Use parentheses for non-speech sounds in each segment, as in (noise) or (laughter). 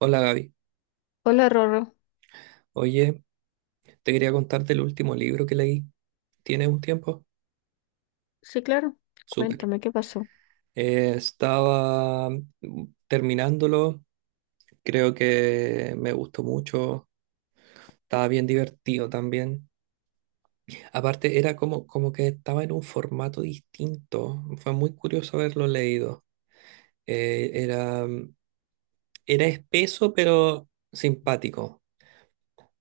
Hola Gaby, Hola, Rorro. oye, te quería contar del último libro que leí. ¿Tienes un tiempo? Sí, claro. Súper. Cuéntame qué pasó. Estaba terminándolo, creo que me gustó mucho, estaba bien divertido también. Aparte, era como que estaba en un formato distinto, fue muy curioso haberlo leído. Eh, era, mm, era espeso pero simpático,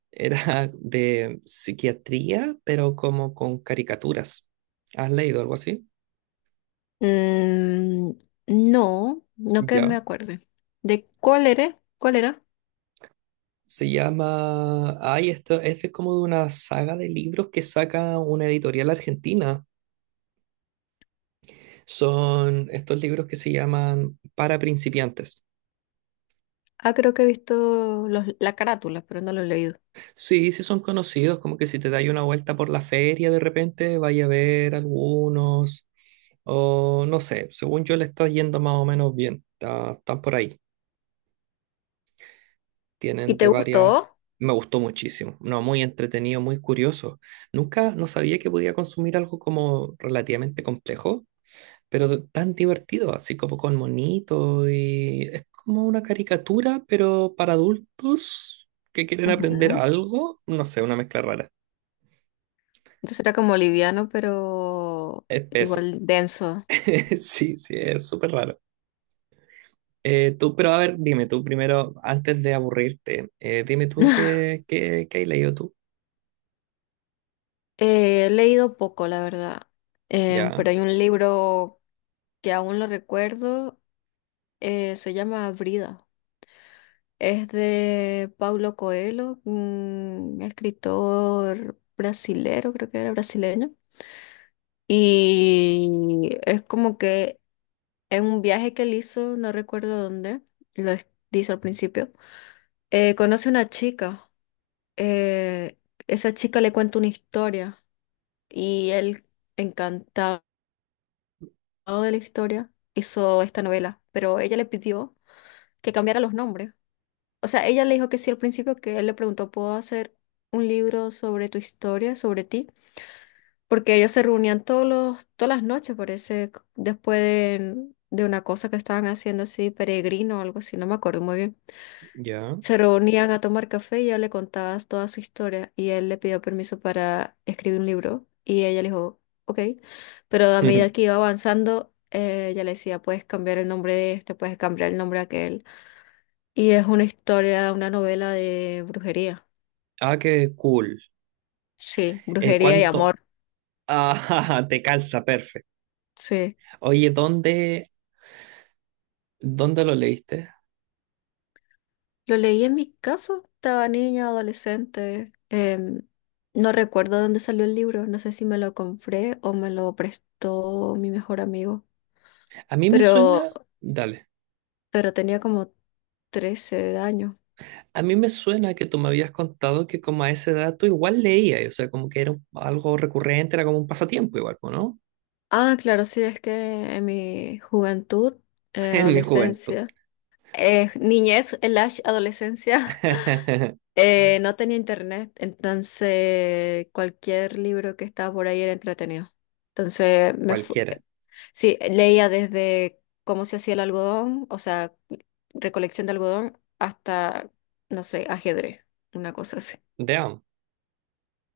era (laughs) de psiquiatría pero como con caricaturas. ¿Has leído algo así? Mm, no que Ya. me acuerde. ¿De cuál era? ¿Cuál era? Se llama. Ay, esto este es de como de una saga de libros que saca una editorial argentina. Son estos libros que se llaman Para principiantes. Ah, creo que he visto la carátula, pero no lo he leído. Sí, sí, son conocidos, como que si te dais una vuelta por la feria de repente, vaya a ver algunos. O no sé, según yo le está yendo más o menos bien. Están por ahí. ¿Y Tienen te de varias. gustó? Me gustó muchísimo. No, muy entretenido, muy curioso. Nunca no sabía que podía consumir algo como relativamente complejo, pero tan divertido, así como con monito y es como una caricatura, pero para adultos que quieren aprender Ujú. algo, no sé, una mezcla rara. Entonces era como liviano, pero Espeso. igual (laughs) denso. Sí, sí, es súper raro. Tú, pero a ver, dime tú primero, antes de aburrirte, dime tú (laughs) qué has leído tú. He leído poco, la verdad. Ya, Pero hay un libro que aún lo recuerdo. Se llama Brida. Es de Paulo Coelho, un escritor brasilero, creo que era brasileño. Y es como que en un viaje que él hizo, no recuerdo dónde, lo es- dice al principio, conoce una chica. eh, esa chica le cuenta una historia y él, encantado de la historia, hizo esta novela. Pero ella le pidió que cambiara los nombres. O sea, ella le dijo que sí al principio, que él le preguntó, ¿puedo hacer un libro sobre tu historia, sobre ti? Porque ellos se reunían todas las noches, parece, después de una cosa que estaban haciendo así, peregrino o algo así, no me acuerdo muy bien. ya. Se reunían a tomar café y ella le contaba toda su historia y él le pidió permiso para escribir un libro y ella le dijo, ok, pero a medida (laughs) que iba avanzando, ella le decía, puedes cambiar el nombre de este, puedes cambiar el nombre de aquel. Y es una historia, una novela de brujería. Ah, qué cool. Sí, brujería y ¿Cuánto? amor. Ah, (laughs) te calza, perfecto. Sí. Oye, ¿dónde lo leíste? Lo leí en mi casa, estaba niña, adolescente. No recuerdo dónde salió el libro, no sé si me lo compré o me lo prestó mi mejor amigo, A mí me pero, suena... Dale. pero tenía como 13 años. A mí me suena que tú me habías contado que como a esa edad tú igual leías, o sea, como que era algo recurrente, era como un pasatiempo igual, po, ¿no? Ah, claro, sí, es que en mi juventud, (laughs) En mi juventud. adolescencia, niñez, el adolescencia, (laughs) No tenía internet, entonces cualquier libro que estaba por ahí era entretenido. Entonces me fu- Cualquiera. sí, leía desde cómo se hacía el algodón, o sea, recolección de algodón, hasta, no sé, ajedrez, una cosa así. Damn.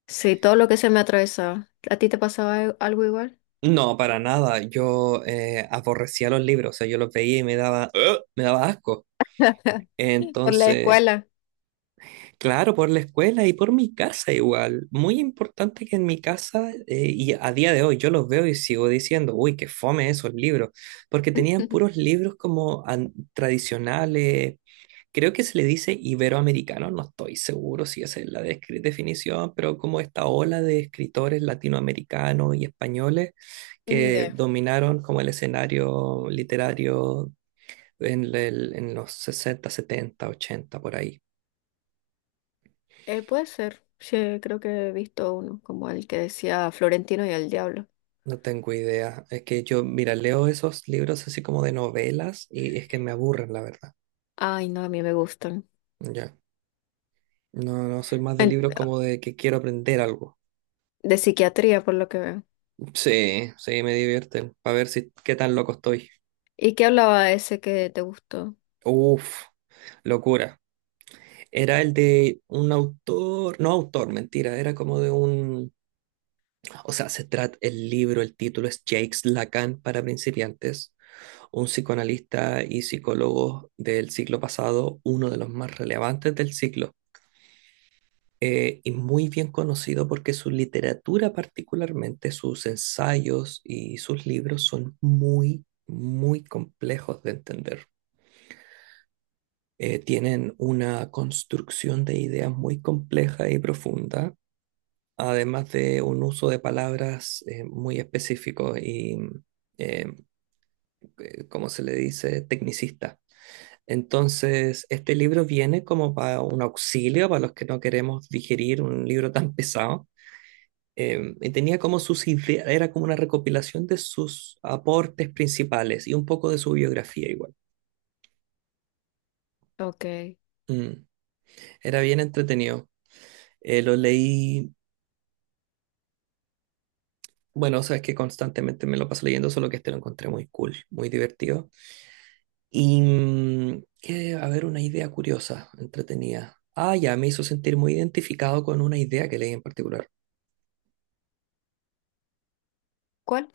Sí, todo lo que se me atravesaba. ¿A ti te pasaba algo igual? No, para nada. Yo aborrecía los libros, o sea, yo los veía y me daba, ¡Ugh! Me daba asco. (laughs) Por la Entonces, escuela. claro, por la escuela y por mi casa igual. Muy importante que en mi casa, y a día de hoy yo los veo y sigo diciendo, uy, qué fome esos libros, porque tenían puros (laughs) libros como tradicionales, creo que se le dice iberoamericano, no estoy seguro si esa es la definición, pero como esta ola de escritores latinoamericanos y españoles Ni que idea. dominaron como el escenario literario en los 60, 70, 80 por ahí. Puede ser. Sí, creo que he visto uno, como el que decía Florentino y el Diablo. No tengo idea. Es que yo, mira, leo esos libros así como de novelas y es que me aburren, la verdad. Ay, no, a mí me gustan. Ya. No, no soy más de libros como de que quiero aprender algo. De psiquiatría, por lo que veo. Sí, sí, me divierten. Para ver si qué tan loco estoy. ¿Y qué hablaba ese que te gustó? Uf, locura. Era el de un autor, no autor, mentira, era como de un, o sea, se trata el libro, el título es Jacques Lacan para principiantes, un psicoanalista y psicólogo del siglo pasado, uno de los más relevantes del siglo. Y muy bien conocido porque su literatura particularmente, sus ensayos y sus libros son muy, muy complejos de entender. Tienen una construcción de ideas muy compleja y profunda, además de un uso de palabras muy específico y, eh, como se le dice, tecnicista. Entonces, este libro viene como para un auxilio para los que no queremos digerir un libro tan pesado, y tenía como sus ideas, era como una recopilación de sus aportes principales y un poco de su biografía igual. Ok. Mm, Era bien entretenido. Lo leí, bueno, sabes que constantemente me lo paso leyendo, solo que este lo encontré muy cool, muy divertido. Y que, a ver, una idea curiosa, entretenida. Ah, ya, me hizo sentir muy identificado con una idea que leí en particular, ¿Cuál?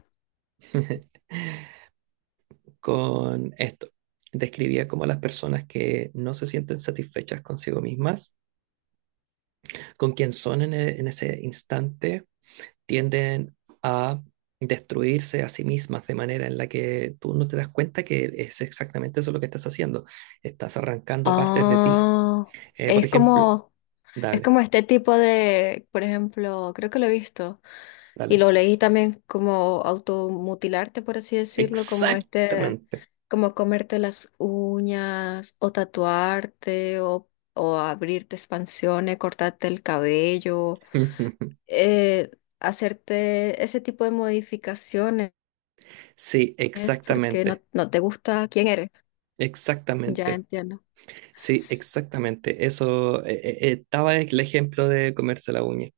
(laughs) con esto. Describía como a las personas que no se sienten satisfechas consigo mismas, con quien son en, en ese instante, tienden a destruirse a sí mismas de manera en la que tú no te das cuenta que es exactamente eso lo que estás haciendo. Estás arrancando partes de ti. Ah, Por es ejemplo, como, es dale, como este tipo de, por ejemplo, creo que lo he visto y dale. lo leí también como automutilarte, por así decirlo, como este, Exactamente. como comerte las uñas o tatuarte o abrirte expansiones, cortarte el cabello, (laughs) eh, hacerte ese tipo de modificaciones. Sí, Es porque exactamente, no te gusta quién eres. Ya exactamente. entiendo. Sí, Es, exactamente. Eso estaba el ejemplo de comerse la uña.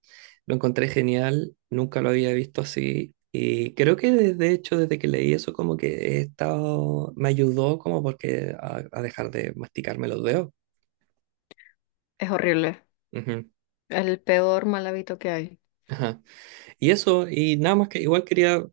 Lo encontré genial, nunca lo había visto así. Y creo que de hecho desde que leí eso como que he estado, me ayudó como porque a dejar de masticarme los dedos. es horrible. Ujú, El peor mal hábito que hay. ajá. Y eso, y nada más que igual quería.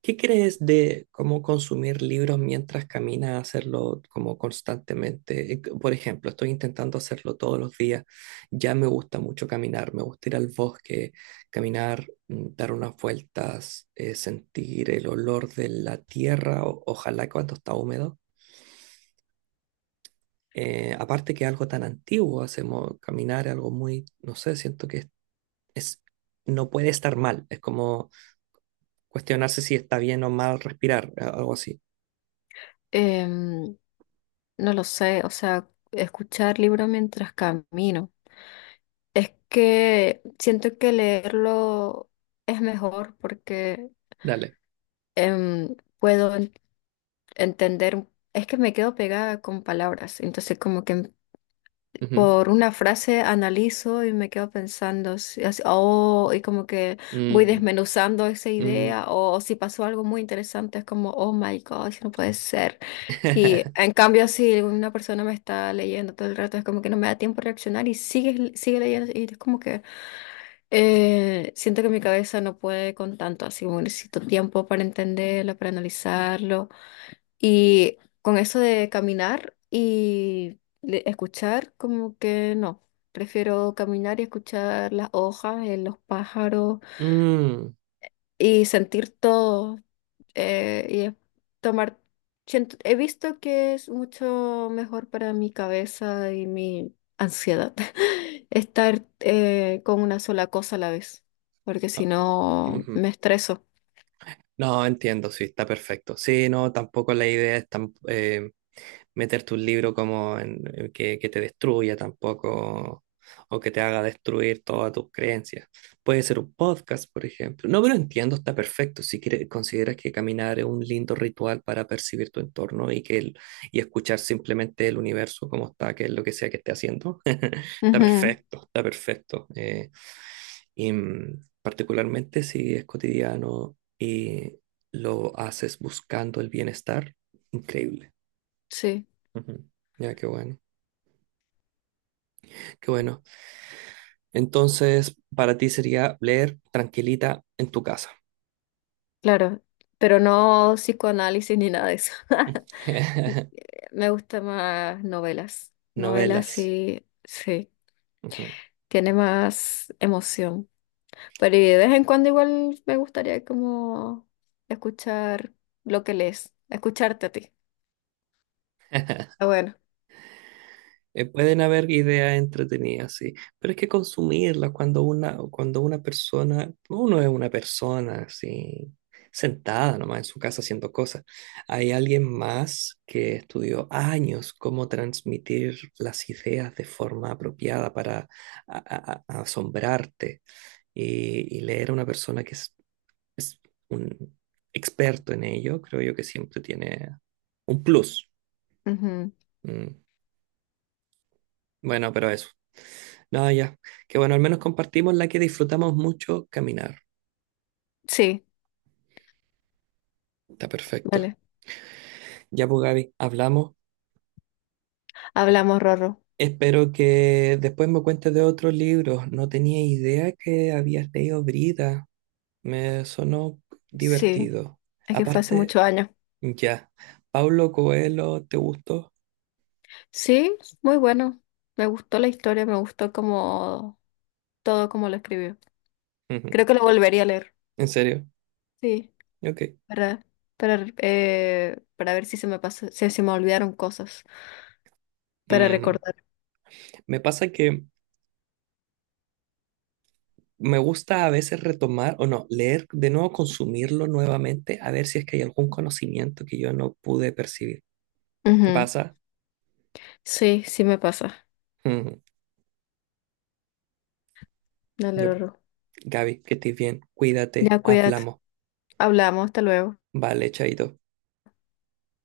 ¿Qué crees de cómo consumir libros mientras caminas, hacerlo como constantemente? Por ejemplo, estoy intentando hacerlo todos los días. Ya me gusta mucho caminar, me gusta ir al bosque, caminar, dar unas vueltas, sentir el olor de la tierra, ojalá cuando está húmedo. Aparte que algo tan antiguo, hacemos caminar algo muy, no sé, siento que es- no puede estar mal. Es como cuestionarse si está bien o mal respirar, algo así. Em, no lo sé. O sea, escuchar libro mientras camino. Es que siento que leerlo es mejor porque Dale. Puedo entender. Es que me quedo pegada con palabras. Entonces, como que Ujú. por una frase analizo y me quedo pensando, así, oh, y como que voy Mm, desmenuzando esa mm. idea, o si pasó algo muy interesante, es como, oh my gosh, no puede ser. Y (laughs) en cambio, si una persona me está leyendo todo el rato, es como que no me da tiempo a reaccionar y sigue leyendo, y es como que siento que mi cabeza no puede con tanto, así como necesito tiempo para entenderlo, para analizarlo. Y con eso de caminar y escuchar, como que no. Prefiero caminar y escuchar las hojas, los pájaros Mm. y sentir todo. eh, y es- Tomar. He visto que es mucho mejor para mi cabeza y mi ansiedad (laughs) estar con una sola cosa a la vez, porque si Ah, no ujú. me estreso. No, entiendo, sí, está perfecto. Sí, no, tampoco la idea es tan, meterte un libro como en que, te destruya tampoco, o que te haga destruir todas tus creencias. Puede ser un podcast, por ejemplo. No, pero entiendo, está perfecto. Si quieres, consideras que caminar es un lindo ritual para percibir tu entorno y, que y escuchar simplemente el universo como está, que es lo que sea que esté haciendo, (laughs) está Ujú, perfecto, está perfecto. Y particularmente si es cotidiano y lo haces buscando el bienestar, increíble. sí, Ujú. Ya, qué bueno, qué bueno. Entonces, para ti sería leer tranquilita en tu casa. claro, pero no psicoanálisis ni nada de eso. (laughs) (laughs) Me gustan más novelas. Novelas Novelas. sí, sí, Ujú. tiene más emoción. Pero y de vez en cuando igual me gustaría como escuchar lo que lees, escucharte a ti. Ah, bueno. Pueden haber ideas entretenidas, sí, pero es que consumirlas cuando una persona, uno es una persona así, sentada nomás en su casa haciendo cosas. Hay alguien más que estudió años cómo transmitir las ideas de forma apropiada para asombrarte y leer a una persona que es un experto en ello, creo yo que siempre tiene un plus. Ujú. Mm. Bueno, pero eso. No, ya. Que bueno, al menos compartimos la que disfrutamos mucho caminar. Sí, Está perfecto. vale. Ya, pues Gaby, hablamos. Hablamos, Rorro. Espero que después me cuentes de otros libros. No tenía idea que habías leído Brida. Me sonó Sí, divertido. es que fue hace Aparte, muchos años. ya. ¿Paulo Coelho te gustó? Sí, muy bueno. Me gustó la historia, me gustó como todo como lo escribió. Ujú. Creo que lo volvería a leer. ¿En serio? Sí. Ok. Para, para ver si se me pasó, si se me olvidaron cosas, para Mm. recordar. Me pasa que me gusta a veces retomar, o no, leer de nuevo, consumirlo nuevamente, a ver si es que hay algún conocimiento que yo no pude percibir. ¿Te Ujú. pasa? Sí, sí me pasa. (laughs) Dale, Yo, Rorro. Gaby, que estés bien. Cuídate. Ya cuídate. Hablamos. Hablamos, hasta luego. Vale, chaito.